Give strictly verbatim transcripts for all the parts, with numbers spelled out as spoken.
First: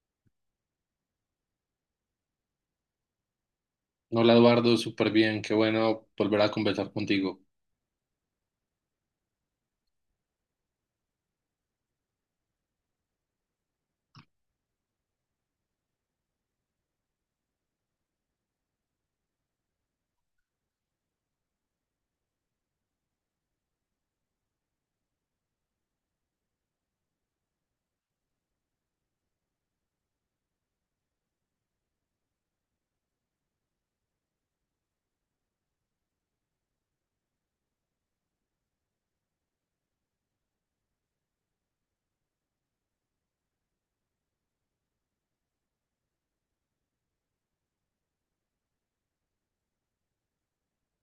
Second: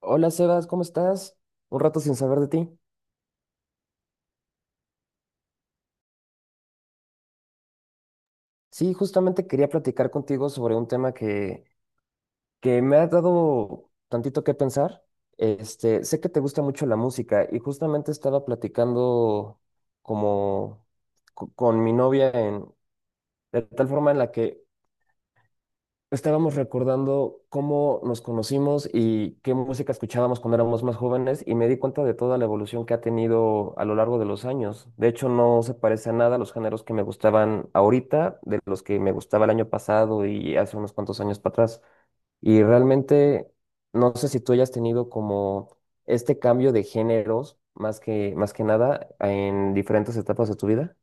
Hola Sebas, ¿cómo estás? Un rato sin saber de ti. Hola Eduardo, súper bien, qué bueno volver a conversar contigo. Sí, justamente quería platicar contigo sobre un tema que, que me ha dado tantito que pensar. Este, sé que te gusta mucho la música y justamente estaba platicando como co- con mi novia en, de tal forma en la que estábamos recordando cómo nos conocimos y qué música escuchábamos cuando éramos más jóvenes, y me di cuenta de toda la evolución que ha tenido a lo largo de los años. De hecho, no se parece a nada los géneros que me gustaban ahorita de los que me gustaba el año pasado y hace unos cuantos años para atrás. Y realmente no sé si tú hayas tenido como este cambio de géneros más que, más que nada en diferentes etapas de tu vida.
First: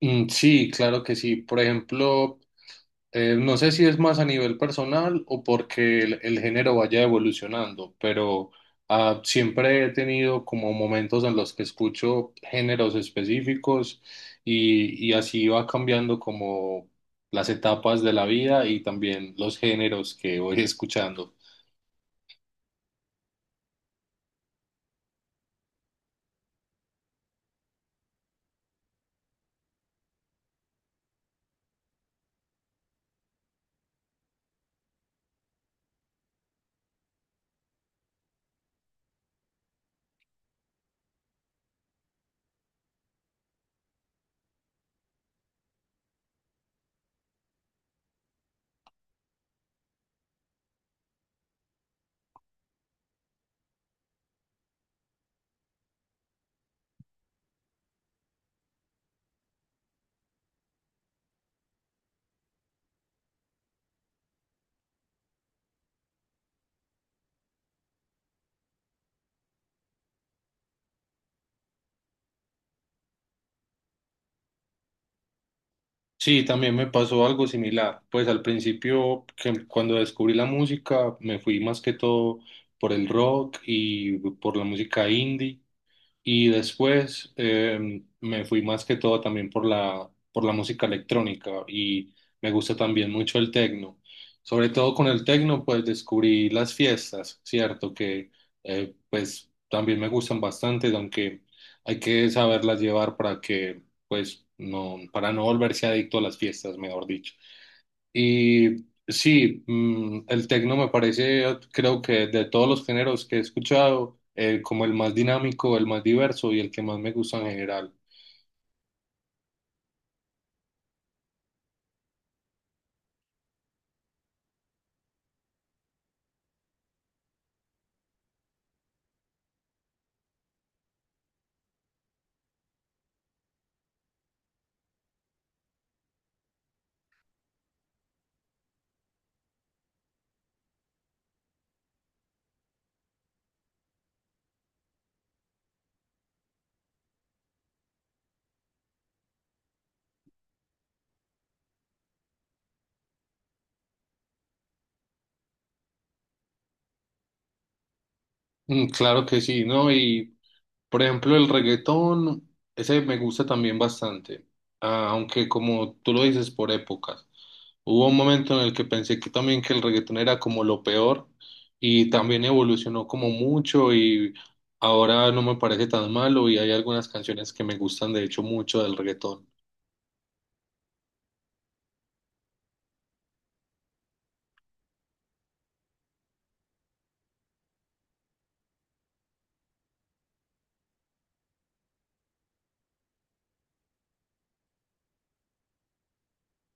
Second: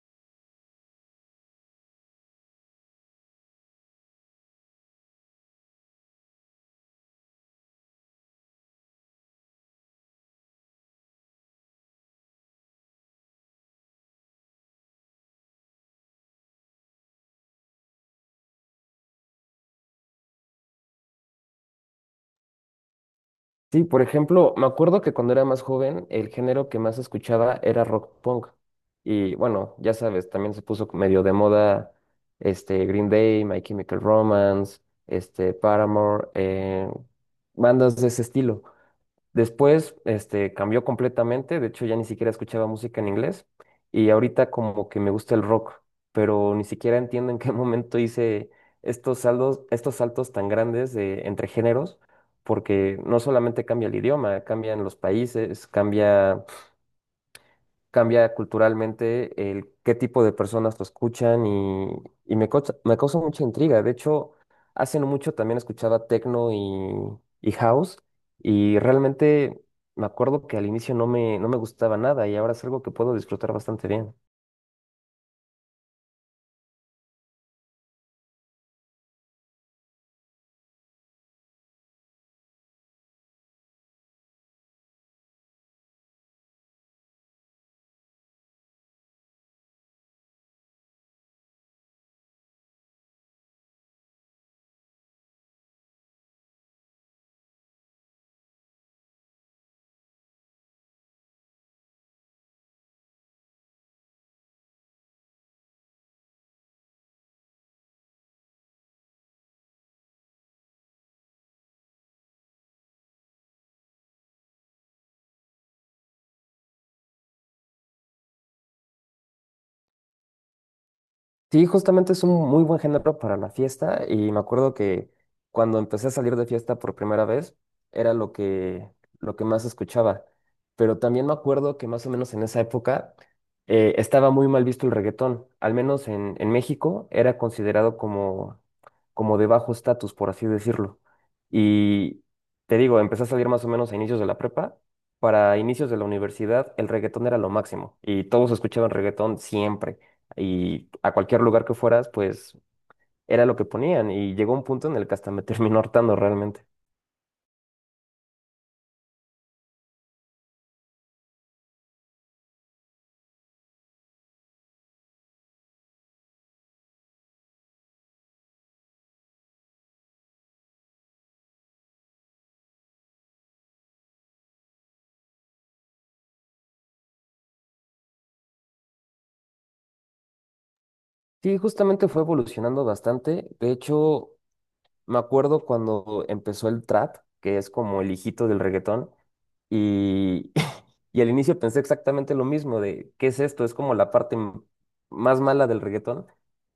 Mm, sí, claro que sí. Por ejemplo, eh, no sé si es más a nivel personal o porque el, el género vaya evolucionando, pero ah, siempre he tenido como momentos en los que escucho géneros específicos y, y así va cambiando como las etapas de la vida y también los géneros que voy escuchando. Sí, por ejemplo, me acuerdo que cuando era más joven, el género que más escuchaba era rock punk. Y bueno, ya sabes, también se puso medio de moda este Green Day, My Chemical Romance, este Paramore, eh, bandas de ese estilo. Después, este, cambió completamente. De hecho, ya ni siquiera escuchaba música en inglés y ahorita como que me gusta el rock, pero ni siquiera entiendo en qué momento hice estos saldos, estos saltos tan grandes de, entre géneros, porque no solamente cambia el idioma, cambian los países, cambia cambia culturalmente el qué tipo de personas lo escuchan, y, y me causa, me causa mucha intriga. De hecho, hace no mucho también escuchaba techno y, y house, y realmente me acuerdo que al inicio no me, no me gustaba nada, y ahora es algo que puedo disfrutar bastante bien. Sí, también me pasó algo similar. Pues al principio, que cuando descubrí la música, me fui más que todo por el rock y por la música indie. Y después eh, me fui más que todo también por la, por la música electrónica y me gusta también mucho el tecno. Sobre todo con el tecno, pues descubrí las fiestas, ¿cierto? Que eh, pues también me gustan bastante, aunque hay que saberlas llevar para que, pues, no, para no volverse adicto a las fiestas, mejor dicho. Y sí, mm, el tecno me parece, eh, creo que de todos los géneros que he escuchado, eh, como el más dinámico, el más diverso y el que más me gusta en general. Sí, justamente es un muy buen género para la fiesta, y me acuerdo que cuando empecé a salir de fiesta por primera vez era lo que, lo que más escuchaba. Pero también me acuerdo que más o menos en esa época eh, estaba muy mal visto el reggaetón. Al menos en, en México era considerado como, como de bajo estatus, por así decirlo. Y te digo, empecé a salir más o menos a inicios de la prepa. Para inicios de la universidad el reggaetón era lo máximo y todos escuchaban reggaetón siempre, y a cualquier lugar que fueras, pues era lo que ponían, y llegó un punto en el que hasta me terminó hartando realmente. Mm, claro que sí, ¿no? Y por ejemplo, el reggaetón, ese me gusta también bastante, Ah, aunque como tú lo dices, por épocas. Hubo un momento en el que pensé que también que el reggaetón era como lo peor y también evolucionó como mucho y ahora no me parece tan malo y hay algunas canciones que me gustan de hecho mucho del reggaetón. Sí, justamente fue evolucionando bastante. De hecho, me acuerdo cuando empezó el trap, que es como el hijito del reggaetón. Y, y al inicio pensé exactamente lo mismo, de qué es esto, es como la parte m- más mala del reggaetón.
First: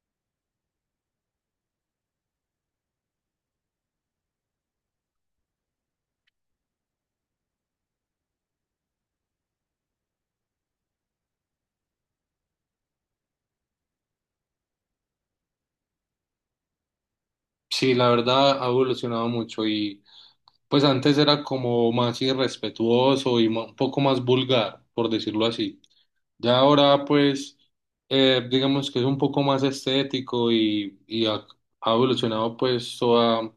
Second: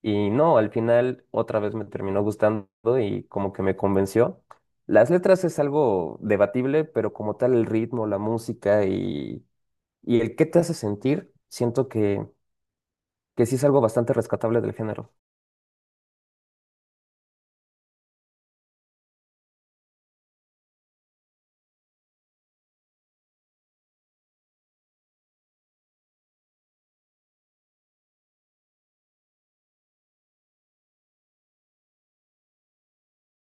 Y no, al final otra vez me terminó gustando y como que me convenció. Las letras es algo debatible, pero como tal el ritmo, la música y, y el qué te hace sentir, siento que, que sí es algo bastante rescatable del género. Sí, la verdad ha evolucionado mucho y pues antes era como más irrespetuoso y ma- un poco más vulgar, por decirlo así. Ya ahora pues eh, digamos que es un poco más estético y, y ha, ha evolucionado pues toda,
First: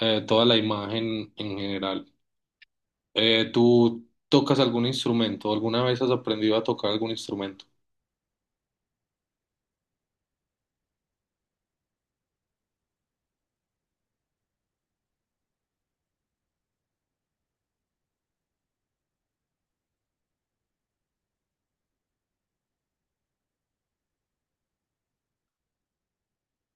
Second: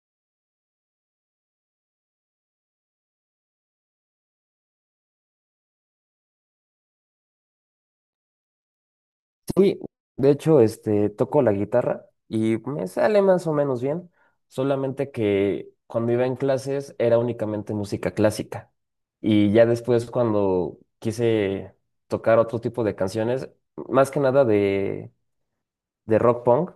eh, toda la imagen en general. Eh, ¿tú tocas algún instrumento? ¿Alguna vez has aprendido a tocar algún instrumento? Sí, de hecho, este, toco la guitarra y me sale más o menos bien, solamente que cuando iba en clases era únicamente música clásica, y ya después cuando quise tocar otro tipo de canciones, más que nada de, de rock punk,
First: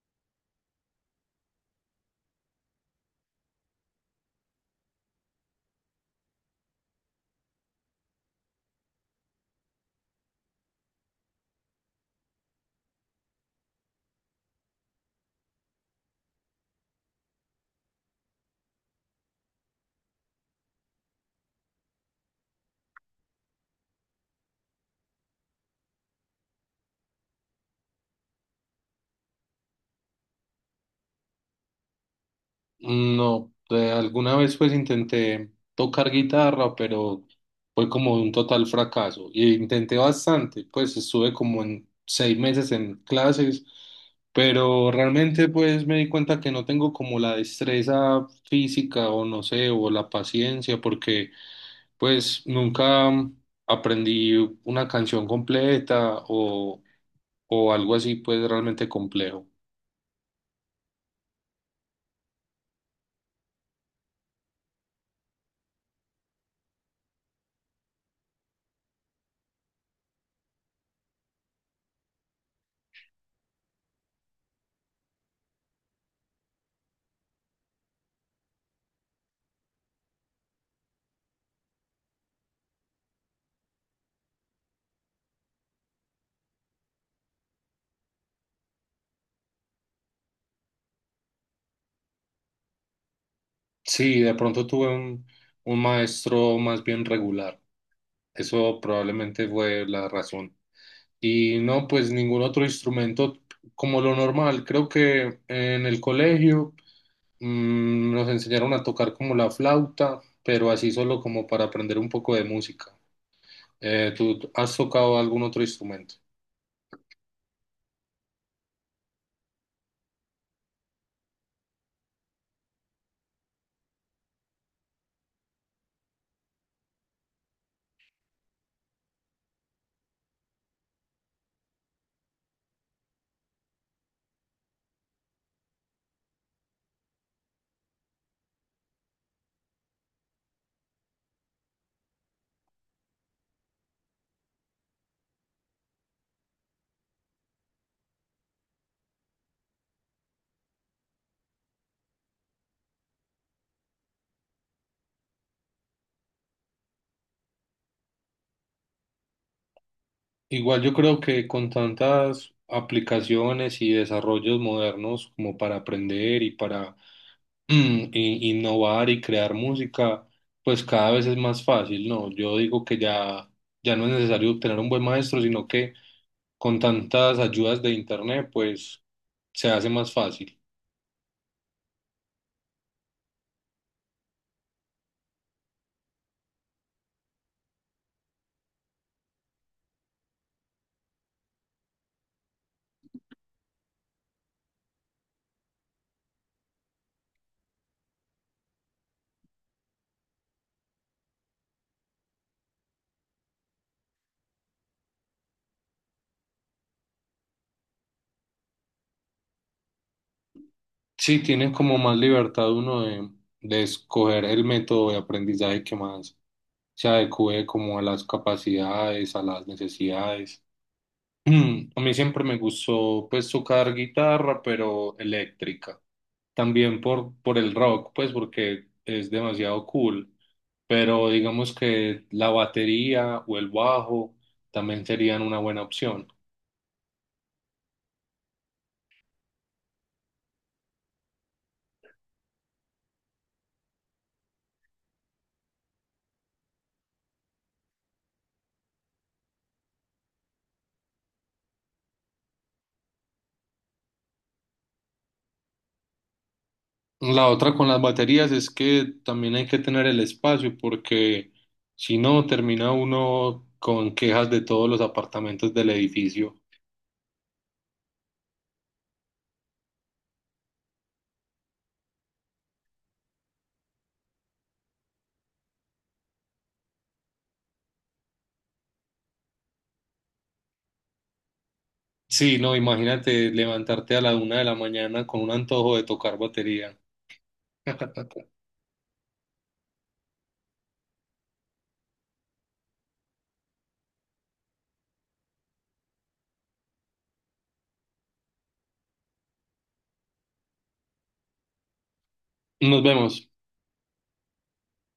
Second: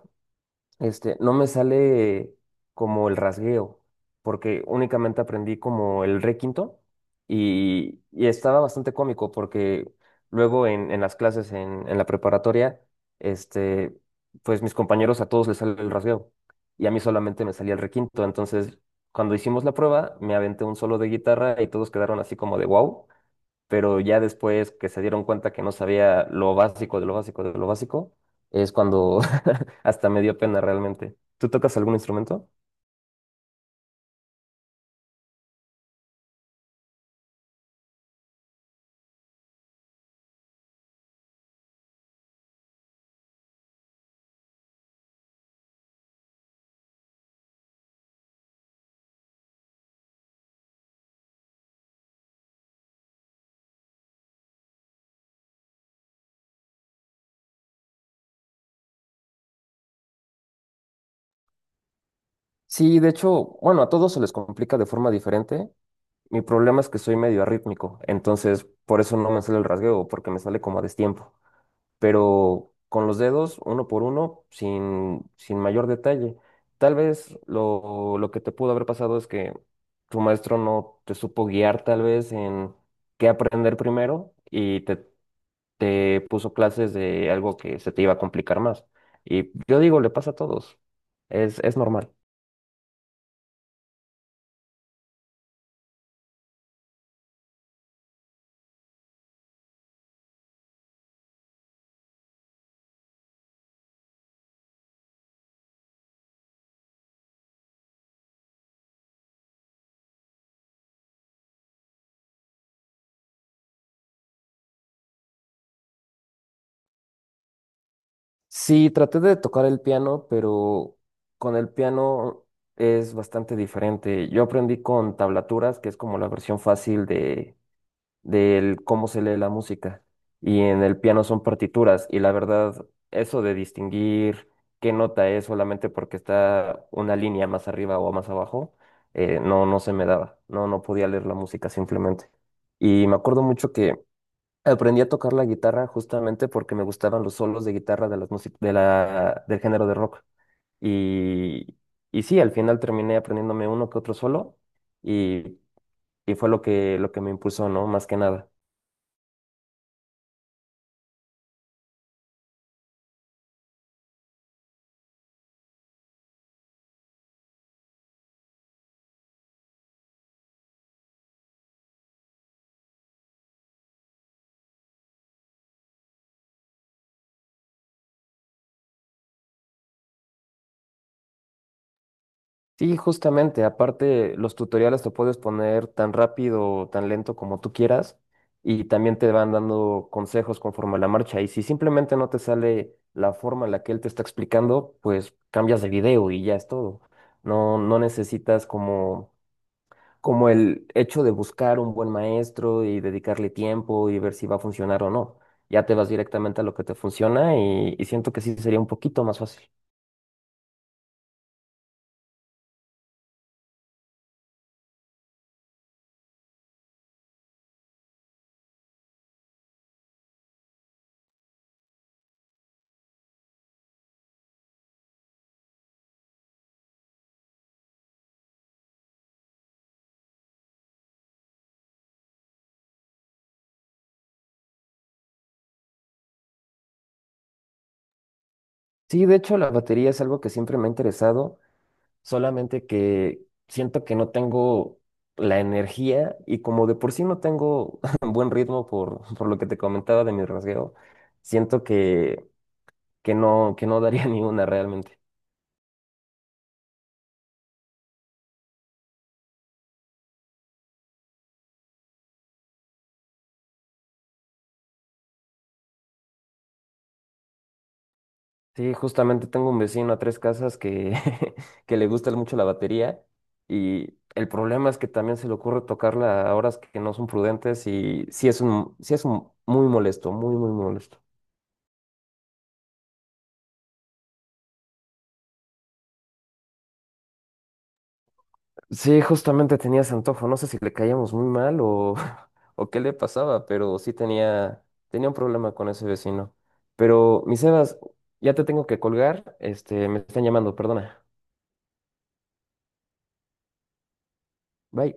este, no me sale como el rasgueo, porque únicamente aprendí como el re quinto, y, y estaba bastante cómico porque luego en, en las clases en, en la preparatoria, este, pues mis compañeros a todos les sale el rasgueo y a mí solamente me salía el re quinto. Entonces, cuando hicimos la prueba, me aventé un solo de guitarra y todos quedaron así como de wow, pero ya después que se dieron cuenta que no sabía lo básico de lo básico de lo básico, es cuando hasta me dio pena realmente. ¿Tú tocas algún instrumento? Mm, No, eh, alguna vez pues intenté tocar guitarra, pero fue como un total fracaso. Y intenté bastante, pues estuve como en seis meses en clases, pero realmente pues me di cuenta que no tengo como la destreza física o no sé, o la paciencia, porque pues nunca aprendí una canción completa o o algo así, pues realmente complejo. Sí, de hecho, bueno, a todos se les complica de forma diferente. Mi problema es que soy medio arrítmico, entonces por eso no me sale el rasgueo, porque me sale como a destiempo. Pero con los dedos, uno por uno, sin, sin mayor detalle. Tal vez lo, lo que te pudo haber pasado es que tu maestro no te supo guiar tal vez en qué aprender primero y te, te puso clases de algo que se te iba a complicar más. Y yo digo, le pasa a todos, es, es normal. Sí, de pronto tuve un, un maestro más bien regular. Eso probablemente fue la razón. Y no, pues ningún otro instrumento como lo normal. Creo que en el colegio mm, nos enseñaron a tocar como la flauta, pero así solo como para aprender un poco de música. Eh, ¿tú has tocado algún otro instrumento? Sí, traté de tocar el piano, pero con el piano es bastante diferente. Yo aprendí con tablaturas, que es como la versión fácil de del cómo se lee la música. Y en el piano son partituras. Y la verdad, eso de distinguir qué nota es solamente porque está una línea más arriba o más abajo, eh, no, no se me daba. No, no podía leer la música simplemente. Y me acuerdo mucho que aprendí a tocar la guitarra justamente porque me gustaban los solos de guitarra de las músic- de la, del género de rock. Y y sí, al final terminé aprendiéndome uno que otro solo, y, y fue lo que, lo que me impulsó, ¿no? Más que nada. Igual yo creo que con tantas aplicaciones y desarrollos modernos como para aprender y para Mm, y- innovar y crear música, pues cada vez es más fácil, ¿no? Yo digo que ya, ya no es necesario tener un buen maestro, sino que con tantas ayudas de internet, pues se hace más fácil. Sí, justamente. Aparte, los tutoriales te puedes poner tan rápido o tan lento como tú quieras, y también te van dando consejos conforme a la marcha. Y si simplemente no te sale la forma en la que él te está explicando, pues cambias de video y ya es todo. No, no necesitas como, como el hecho de buscar un buen maestro y dedicarle tiempo y ver si va a funcionar o no. Ya te vas directamente a lo que te funciona, y, y siento que sí sería un poquito más fácil. Sí, tiene como más libertad uno de, de escoger el método de aprendizaje que más se adecue como a las capacidades, a las necesidades. A mí siempre me gustó pues tocar guitarra, pero eléctrica, también por, por el rock, pues porque es demasiado cool, pero digamos que la batería o el bajo también serían una buena opción. Sí, de hecho, la batería es algo que siempre me ha interesado, solamente que siento que no tengo la energía, y como de por sí no tengo buen ritmo por, por lo que te comentaba de mi rasgueo, siento que, que no, que no daría ni una realmente. La otra con las baterías es que también hay que tener el espacio porque si no termina uno con quejas de todos los apartamentos del edificio. Sí, justamente tengo un vecino a tres casas que, que le gusta mucho la batería, y el problema es que también se le ocurre tocarla a horas que no son prudentes, y sí es un, sí es un muy molesto, muy, muy molesto. Sí, no, imagínate levantarte a la una de la mañana con un antojo de tocar batería. Sí, justamente tenía ese antojo, no sé si le caíamos muy mal o, o qué le pasaba, pero sí tenía, tenía un problema con ese vecino. Pero, mi Sebas, ya te tengo que colgar, este, me están llamando, perdona. Nos vemos. Bye.